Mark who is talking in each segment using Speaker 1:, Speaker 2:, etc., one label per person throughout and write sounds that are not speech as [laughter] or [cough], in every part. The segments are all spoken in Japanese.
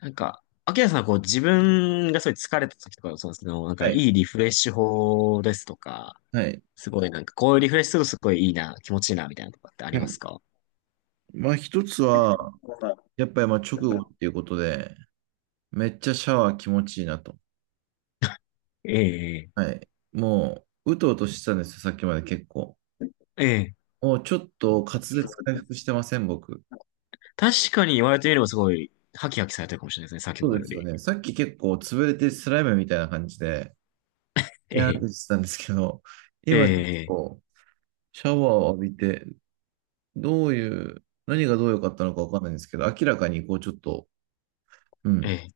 Speaker 1: なんか、秋キさんはこう自分がすごい疲れた時とか、そのなん
Speaker 2: は
Speaker 1: かい
Speaker 2: い。
Speaker 1: いリフレッシュ法ですとか、
Speaker 2: はい。
Speaker 1: すごいなんかこういうリフレッシュするとすごいいいな、気持ちいいなみたいなとかってあ
Speaker 2: は
Speaker 1: りま
Speaker 2: い。
Speaker 1: すか？
Speaker 2: まあ一つは、やっぱりまあ直後っていうことで、めっちゃシャワー気持ちいいなと。
Speaker 1: ええ、
Speaker 2: はい。もう、うとうとしてたんですよ、さっきまで結構。
Speaker 1: ええ。
Speaker 2: もうちょっと滑舌回復してません、僕。
Speaker 1: 確かに言われてみればすごい、ハキハキされてるかもしれないですね、先ほ
Speaker 2: そう
Speaker 1: ど
Speaker 2: で
Speaker 1: よ
Speaker 2: すよ
Speaker 1: り。
Speaker 2: ね。さっき結構潰れてスライムみたいな感じで、い
Speaker 1: え
Speaker 2: やーって
Speaker 1: え、
Speaker 2: してたんですけど、
Speaker 1: え
Speaker 2: 今ちょっ
Speaker 1: え、
Speaker 2: とシャワーを浴びて、どういう、何がどう良かったのかわかんないんですけど、明らかにこうちょっと、う
Speaker 1: え
Speaker 2: ん、
Speaker 1: え。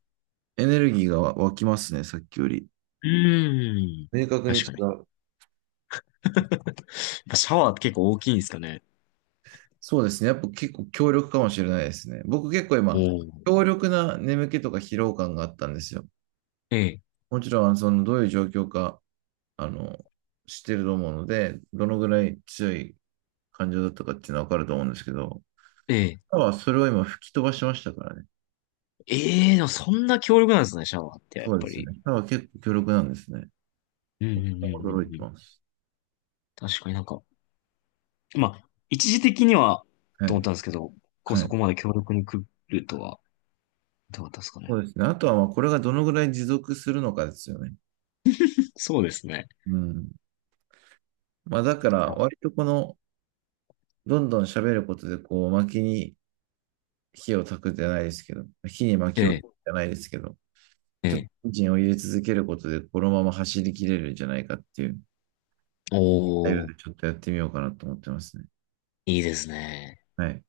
Speaker 2: エネルギーが湧きますね、さっきより。
Speaker 1: うーん。
Speaker 2: 明確に
Speaker 1: 確
Speaker 2: 違
Speaker 1: かに。[laughs]
Speaker 2: う。
Speaker 1: やっぱシャワーって結構大きいんですかね？
Speaker 2: そうですね。やっぱ結構強力かもしれないですね。僕結構今、
Speaker 1: おお。
Speaker 2: 強力な眠気とか疲労感があったんですよ。
Speaker 1: ええ、
Speaker 2: もちろん、どういう状況か、あの、知ってると思うので、どのぐらい強い感情だったかっていうのはわかると思うんですけど、
Speaker 1: ええ。
Speaker 2: 歯はそれを今吹き飛ばしましたからね。
Speaker 1: ええ、でもそんな強力なんですね、シャワーって、やっ
Speaker 2: そうで
Speaker 1: ぱ
Speaker 2: す
Speaker 1: り。
Speaker 2: ね。歯は結構強力なんですね。
Speaker 1: うん、うん、うん、う
Speaker 2: 驚い
Speaker 1: ん
Speaker 2: て
Speaker 1: うん。
Speaker 2: ます。
Speaker 1: 確かになんか、まあ、一時的には
Speaker 2: は
Speaker 1: と思った
Speaker 2: い。
Speaker 1: んですけど、こう
Speaker 2: は
Speaker 1: そ
Speaker 2: い。
Speaker 1: こまで強力に来るとは、どうだったですかね。
Speaker 2: そうですね。あとは、まあ、これがどのぐらい持続するのかですよね。
Speaker 1: そうですね。
Speaker 2: うん。まあ、だから、
Speaker 1: はい、
Speaker 2: 割とこの、どんどん喋ることで、こう、巻きに、火を焚くじゃないですけど、火に
Speaker 1: え
Speaker 2: 薪を焚く
Speaker 1: え、
Speaker 2: じゃないですけど、
Speaker 1: え
Speaker 2: ちょっと
Speaker 1: え。
Speaker 2: エンジンを入れ続けることで、このまま走り切れるんじゃないかっていう、態度
Speaker 1: おー、
Speaker 2: でちょっとやってみようかなと思ってますね。
Speaker 1: いいですね。
Speaker 2: はい。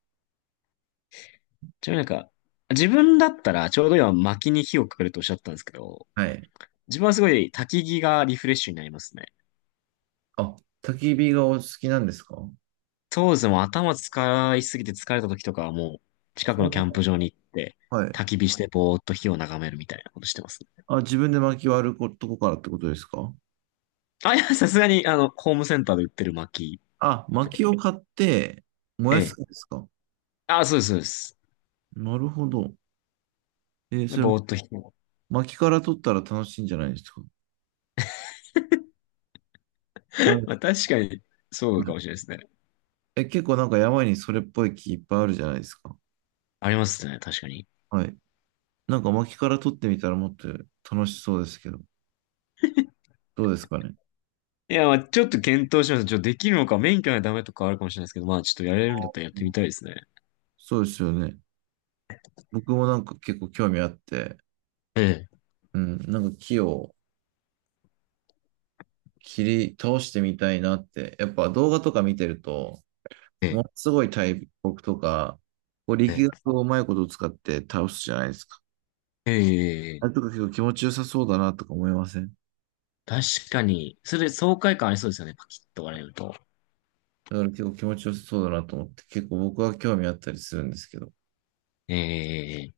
Speaker 1: ちなみになんか、自分だったらちょうど今薪に火をかけるとおっしゃったんですけど、
Speaker 2: はい。
Speaker 1: 自分はすごい焚き木がリフレッシュになりますね。
Speaker 2: あ、焚き火がお好きなんですか？
Speaker 1: 当時も頭使いすぎて疲れた時とかはもう近くのキャンプ場に行って
Speaker 2: はい。
Speaker 1: 焚き火してぼーっと火を眺めるみたいなことしてますね。
Speaker 2: あ、自分で薪割ることこからってことですか？
Speaker 1: あ、いや、さすがにあの、ホームセンターで売ってる薪
Speaker 2: あ、
Speaker 1: って。
Speaker 2: 薪を買って燃
Speaker 1: え
Speaker 2: やすんで
Speaker 1: え。
Speaker 2: すか？
Speaker 1: あ、そうです、そうです。
Speaker 2: なるほど。
Speaker 1: で
Speaker 2: それ、
Speaker 1: ぼーっと弾く。
Speaker 2: 薪から取ったら楽しいんじゃないですか？だは
Speaker 1: [laughs] まあ
Speaker 2: い。
Speaker 1: 確かに、そうかもしれないですね。
Speaker 2: え、結構なんか山にそれっぽい木いっぱいあるじゃないですか。
Speaker 1: ありますね、確かに。
Speaker 2: はい。なんか薪から取ってみたらもっと楽しそうですけど、どうですかね。
Speaker 1: いや、まあちょっと検討します。ちょっとできるのか、免許がダメとかあるかもしれないですけど、まあちょっとやれるんだったらやっ
Speaker 2: う
Speaker 1: て
Speaker 2: ん。
Speaker 1: みたいですね。
Speaker 2: そうですよね。僕もなんか結構興味あって、
Speaker 1: ええ、
Speaker 2: うん、なんか木を切り倒してみたいなって、やっぱ動画とか見てると、
Speaker 1: え
Speaker 2: も
Speaker 1: え、
Speaker 2: のすごい大木とか、こう
Speaker 1: ええ、
Speaker 2: 力学をうまいこと使って倒すじゃないですか。
Speaker 1: ええ、え
Speaker 2: あれと
Speaker 1: え、
Speaker 2: か結構気持ちよさそうだなとか思いません
Speaker 1: 確かに。それ、爽快感ありそうですよね、パキッと割れると。
Speaker 2: だから結構気持ちよさそうだなと思って、結構僕は興味あったりするんですけど。
Speaker 1: ええ、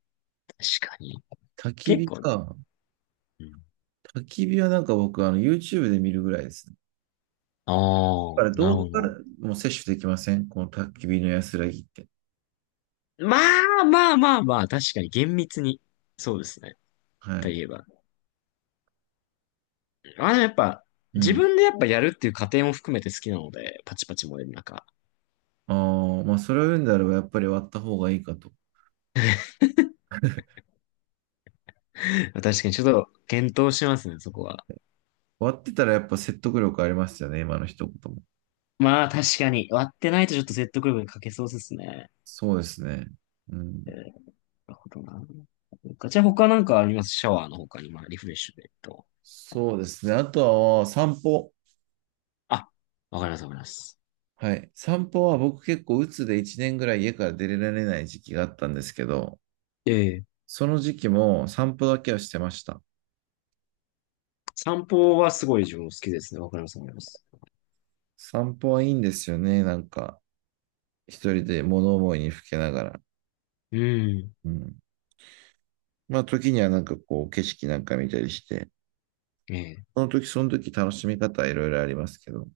Speaker 1: 確かに。
Speaker 2: 焚き
Speaker 1: 結
Speaker 2: 火
Speaker 1: 構、
Speaker 2: か。
Speaker 1: うん、
Speaker 2: 焚き火はなんか僕YouTube で見るぐらいですね。
Speaker 1: ああ、
Speaker 2: から
Speaker 1: な
Speaker 2: ど
Speaker 1: るほ
Speaker 2: こから
Speaker 1: ど。
Speaker 2: も摂取できませんこの焚き火の安らぎって。
Speaker 1: まあまあまあまあ、確かに厳密に。そうですね。
Speaker 2: は
Speaker 1: と
Speaker 2: い。
Speaker 1: いえば。あ、でもやっぱ、
Speaker 2: う
Speaker 1: 自
Speaker 2: ん。
Speaker 1: 分でやっぱやるっていう過程も含めて好きなので、パチパチ燃える中。
Speaker 2: ああ、まあ、それを言うんであれば、やっぱり割った方がいいかと。
Speaker 1: [laughs] 確かにちょっと検討しますね、そこは。
Speaker 2: 割ってたらやっぱ説得力ありますよね、今の一言も。
Speaker 1: まあ確かに、割ってないとちょっと説得力に欠けそうですね。
Speaker 2: そうですね。う
Speaker 1: えー
Speaker 2: ん。
Speaker 1: なるほどな。じゃあ他なんかありますシャワーの他に、まあリフレッシュでと。
Speaker 2: そうですね。あとは散歩。
Speaker 1: あ、わかりますわかります。
Speaker 2: はい。散歩は僕結構鬱で1年ぐらい家から出られない時期があったんですけど、
Speaker 1: ええ、
Speaker 2: その時期も散歩だけはしてました。
Speaker 1: 散歩はすごい自分も好きですね。わかりますわかります。
Speaker 2: 散歩はいいんですよね。なんか、一人で物思いにふけながら。
Speaker 1: うん。
Speaker 2: うん。まあ、時にはなんかこう、景色なんか見たりして、
Speaker 1: ええ、
Speaker 2: その時その時楽しみ方はいろいろありますけど。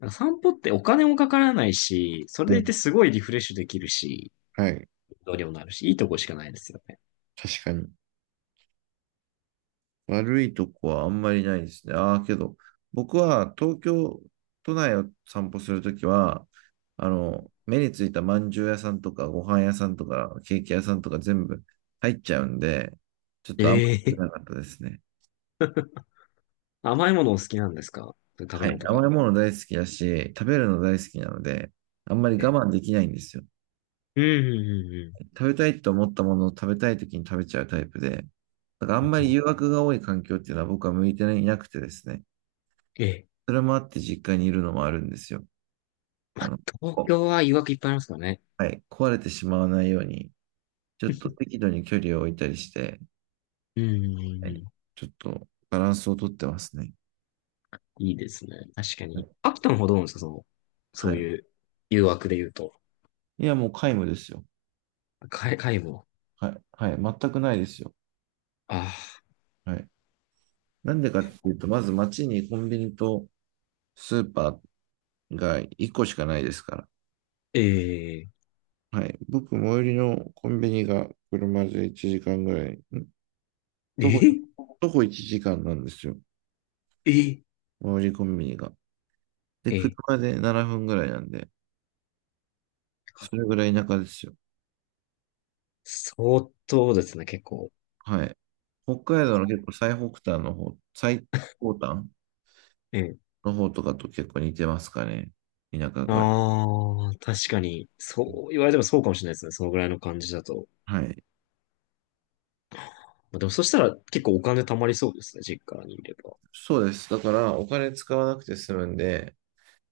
Speaker 1: なんか散歩ってお金もかからないし、それ
Speaker 2: う
Speaker 1: でい
Speaker 2: ん。
Speaker 1: てすごいリフレッシュできるし、
Speaker 2: はい。
Speaker 1: どうにもなるし、いいとこしかないですよ。
Speaker 2: 確かに。悪いとこはあんまりないですね。ああ、けど、僕は東京都内を散歩するときは、目についたまんじゅう屋さんとか、ご飯屋さんとか、ケーキ屋さんとか全部入っちゃうんで、ちょっとあんまり良く
Speaker 1: ええ、
Speaker 2: なかったですね。
Speaker 1: 甘いものお好きなんですか？食
Speaker 2: は
Speaker 1: べ物
Speaker 2: い。
Speaker 1: と
Speaker 2: 甘
Speaker 1: か。
Speaker 2: いもの大好きだし、食べるの大好きなので、あんまり
Speaker 1: ええ。
Speaker 2: 我慢できないんですよ。
Speaker 1: うんうん
Speaker 2: 食べたいと思ったものを食べたい時に食べちゃうタイプで、だからあ
Speaker 1: う
Speaker 2: ん
Speaker 1: ん
Speaker 2: ま
Speaker 1: うん。う
Speaker 2: り
Speaker 1: んうん、
Speaker 2: 誘惑が多い環境っていうのは僕は向いていなくてですね。
Speaker 1: ええ。
Speaker 2: それもあって実家にいるのもあるんですよ。
Speaker 1: ま
Speaker 2: あ
Speaker 1: あ、
Speaker 2: の、
Speaker 1: 東
Speaker 2: こ
Speaker 1: 京は誘惑いっぱいありますからね。
Speaker 2: はい、壊れてしまわないように、ちょっと適度に距離を置いたりして、
Speaker 1: うんうんうん
Speaker 2: は
Speaker 1: う
Speaker 2: い、
Speaker 1: ん。
Speaker 2: ちょっとバランスをとってますね。
Speaker 1: いいですね。確か
Speaker 2: はい。
Speaker 1: に。秋田の方どうなんですか、その、そ
Speaker 2: は
Speaker 1: う
Speaker 2: い。
Speaker 1: いう誘惑で言うと？
Speaker 2: いや、もう皆無ですよ。
Speaker 1: かい、も。
Speaker 2: はい。はい。全くないですよ。
Speaker 1: ああ。
Speaker 2: はい。なんでかっていうと、まず街にコンビニとスーパーが1個しかないですから。
Speaker 1: ええ。
Speaker 2: はい。僕、最寄りのコンビニが車で1時間ぐらい、
Speaker 1: え
Speaker 2: 徒歩、
Speaker 1: え。
Speaker 2: 徒歩1時間なんですよ。
Speaker 1: ええ。
Speaker 2: 最寄りコンビニが。で、
Speaker 1: ええ、
Speaker 2: 車で7分ぐらいなんで、それぐらい田舎ですよ。
Speaker 1: 相当ですね、結構。
Speaker 2: はい。北海道の結構最北端の方、最高端
Speaker 1: ええ。
Speaker 2: の方とかと結構似てますかね。田舎が。
Speaker 1: ああ、確かに。そう言われてもそうかもしれないですね。そのぐらいの感じだと。
Speaker 2: はい。
Speaker 1: まあ、でもそしたら結構お金貯まりそうですね、実家にいれば。
Speaker 2: そうです。だから、お金使わなくて済むんで、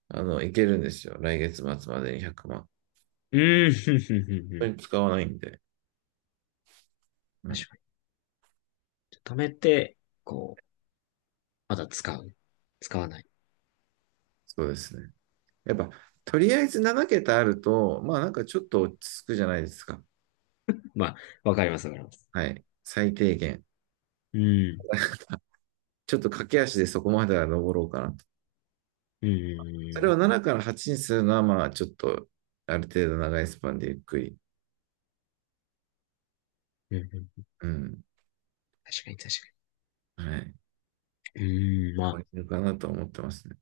Speaker 2: いけるんですよ。来月末までに100万。
Speaker 1: うーん、ふんふんふんふ
Speaker 2: 本当
Speaker 1: ん。
Speaker 2: に使わないんで。うん。
Speaker 1: 確かに。貯めて、こう、まだ使う。使わない。
Speaker 2: そうですね。やっぱ、とりあえず7桁あると、まあなんかちょっと落ち着くじゃないですか。
Speaker 1: まあ、わかります、わかります。
Speaker 2: はい。最低限。
Speaker 1: うん。
Speaker 2: [laughs] ちょっと駆け足でそこまでは登ろうかなと。
Speaker 1: う
Speaker 2: それ
Speaker 1: ん。
Speaker 2: を7から8にするのは、まあちょっと、ある程度長いスパンでゆっくり、
Speaker 1: うん。うん、
Speaker 2: うん。
Speaker 1: 確かに、確、
Speaker 2: はい。
Speaker 1: うん、かに。うんま
Speaker 2: 終
Speaker 1: あ、
Speaker 2: われるかなと思ってますね。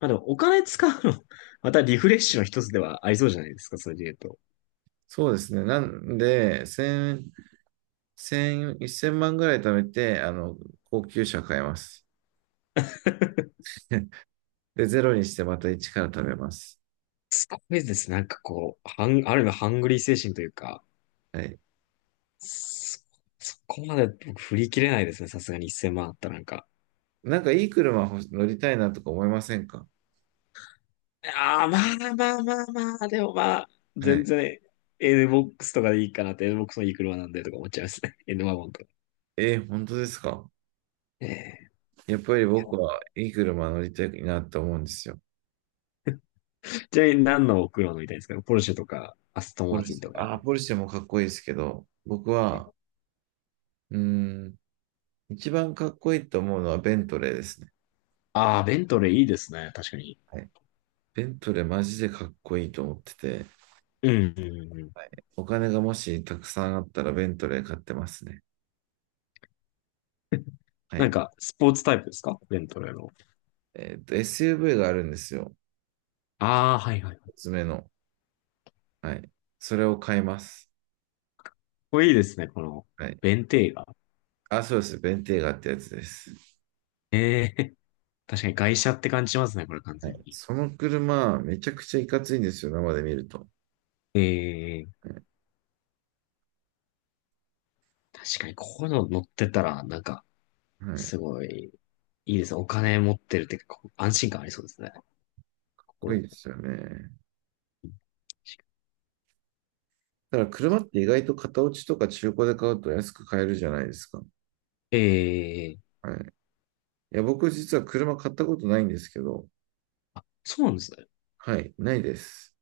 Speaker 1: まあでも、お金使うの [laughs] またリフレッシュの一つではありそうじゃないですか、それで言うと。
Speaker 2: そうですね。なんで、1000、万ぐらい貯めて、高級車買います。[laughs] で、ゼロにしてまた1から貯めます。
Speaker 1: すごいです。なんかこう、ある意味ハングリー精神というか、
Speaker 2: はい。
Speaker 1: そ、そこまで僕振り切れないですね、さすがに1,000万あったらなんか。
Speaker 2: なんかいい車乗りたいなとか思いませんか？
Speaker 1: ああ、まあまあまあまあ、でもまあ、
Speaker 2: は
Speaker 1: 全
Speaker 2: い。
Speaker 1: 然 NBOX とかでいいかなって、NBOX のいい車なんでとか思っちゃいますね。[laughs] N ワゴンとか。
Speaker 2: 本当ですか？
Speaker 1: ええ、
Speaker 2: やっぱり
Speaker 1: いや、
Speaker 2: 僕はいい車乗りたいなって思うんですよ。
Speaker 1: ちなみに何の車乗りたいですか？ポルシェとか、アストン
Speaker 2: ポ
Speaker 1: マー
Speaker 2: ル
Speaker 1: ティン
Speaker 2: シェ、
Speaker 1: とか。
Speaker 2: あー、ポルシェもかっこいいですけど、僕は、うーん、一番かっこいいと思うのはベントレーですね。
Speaker 1: ああ、ベントレーいいですね。確かに。
Speaker 2: はい。ベントレーマジでかっこいいと思ってて、
Speaker 1: うん、うん、うん。
Speaker 2: はい。お金がもしたくさんあったらベントレー買ってますね。は
Speaker 1: なん
Speaker 2: い。
Speaker 1: か、スポーツタイプですか、ベントレーの？
Speaker 2: SUV があるんですよ。
Speaker 1: ああ、はいはい。
Speaker 2: おつ目の。はい。それを買います。
Speaker 1: これいいですね。この、
Speaker 2: はい。
Speaker 1: ベンテーガ。
Speaker 2: あ、そうです。ベンテーガってやつです。
Speaker 1: ええ。 [laughs] 確かに外車って感じしますね。これ完
Speaker 2: は
Speaker 1: 全
Speaker 2: い。
Speaker 1: に。
Speaker 2: その車、めちゃくちゃいかついんですよ、生で見ると。
Speaker 1: ええ、
Speaker 2: はい。
Speaker 1: 確かにここの乗ってたら、なんか、
Speaker 2: か
Speaker 1: すごい、いいですね。お金持ってるってか、こう安心感ありそうですね。心
Speaker 2: いい
Speaker 1: も。
Speaker 2: ですよね。だから車って意外と型落ちとか中古で買うと安く買えるじゃないですか。
Speaker 1: ええ、
Speaker 2: はい。いや、僕実は車買ったことないんですけど、
Speaker 1: そうなんですね。
Speaker 2: はい、ないです。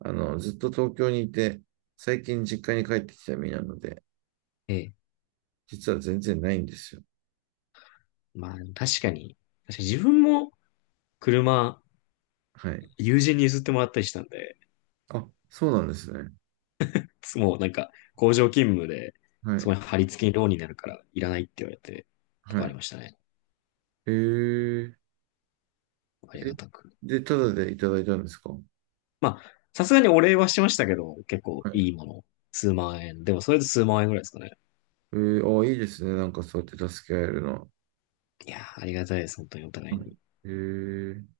Speaker 2: ずっと東京にいて、最近実家に帰ってきた身なので、
Speaker 1: ええ、
Speaker 2: 実は全然ないんですよ。
Speaker 1: まあ、確かに、確かに自分も車、
Speaker 2: はい。
Speaker 1: 友人に譲ってもらったりしたんで、
Speaker 2: あ、そうなんですね。
Speaker 1: もうなんか、工場勤務で、
Speaker 2: は
Speaker 1: そこ
Speaker 2: い。
Speaker 1: に貼り付けにローンになるから、いらないって言われて、と
Speaker 2: は
Speaker 1: かあり
Speaker 2: い。
Speaker 1: ましたね。
Speaker 2: えー、
Speaker 1: あり
Speaker 2: え、
Speaker 1: がたく。
Speaker 2: で、ただでいただいたんですか？は
Speaker 1: まあ、さすがにお礼はしましたけど、結構
Speaker 2: い。
Speaker 1: いいもの。数万円。でも、それで数万円ぐらいですかね。
Speaker 2: あ、いいですね。なんかそうやって助け合えるのは。
Speaker 1: いやー、ありがたいです。本当にお互
Speaker 2: は
Speaker 1: いに。
Speaker 2: い。えー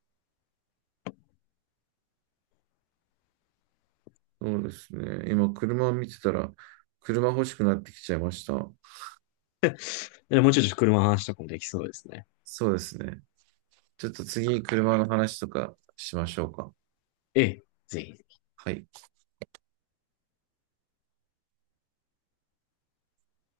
Speaker 2: そうですね。今、車を見てたら、車欲しくなってきちゃいました。
Speaker 1: でもうちょっと車の話とかもできそうですね。
Speaker 2: そうですね。ちょっと次、車の話とかしましょうか。
Speaker 1: ええ、ぜひ。
Speaker 2: はい。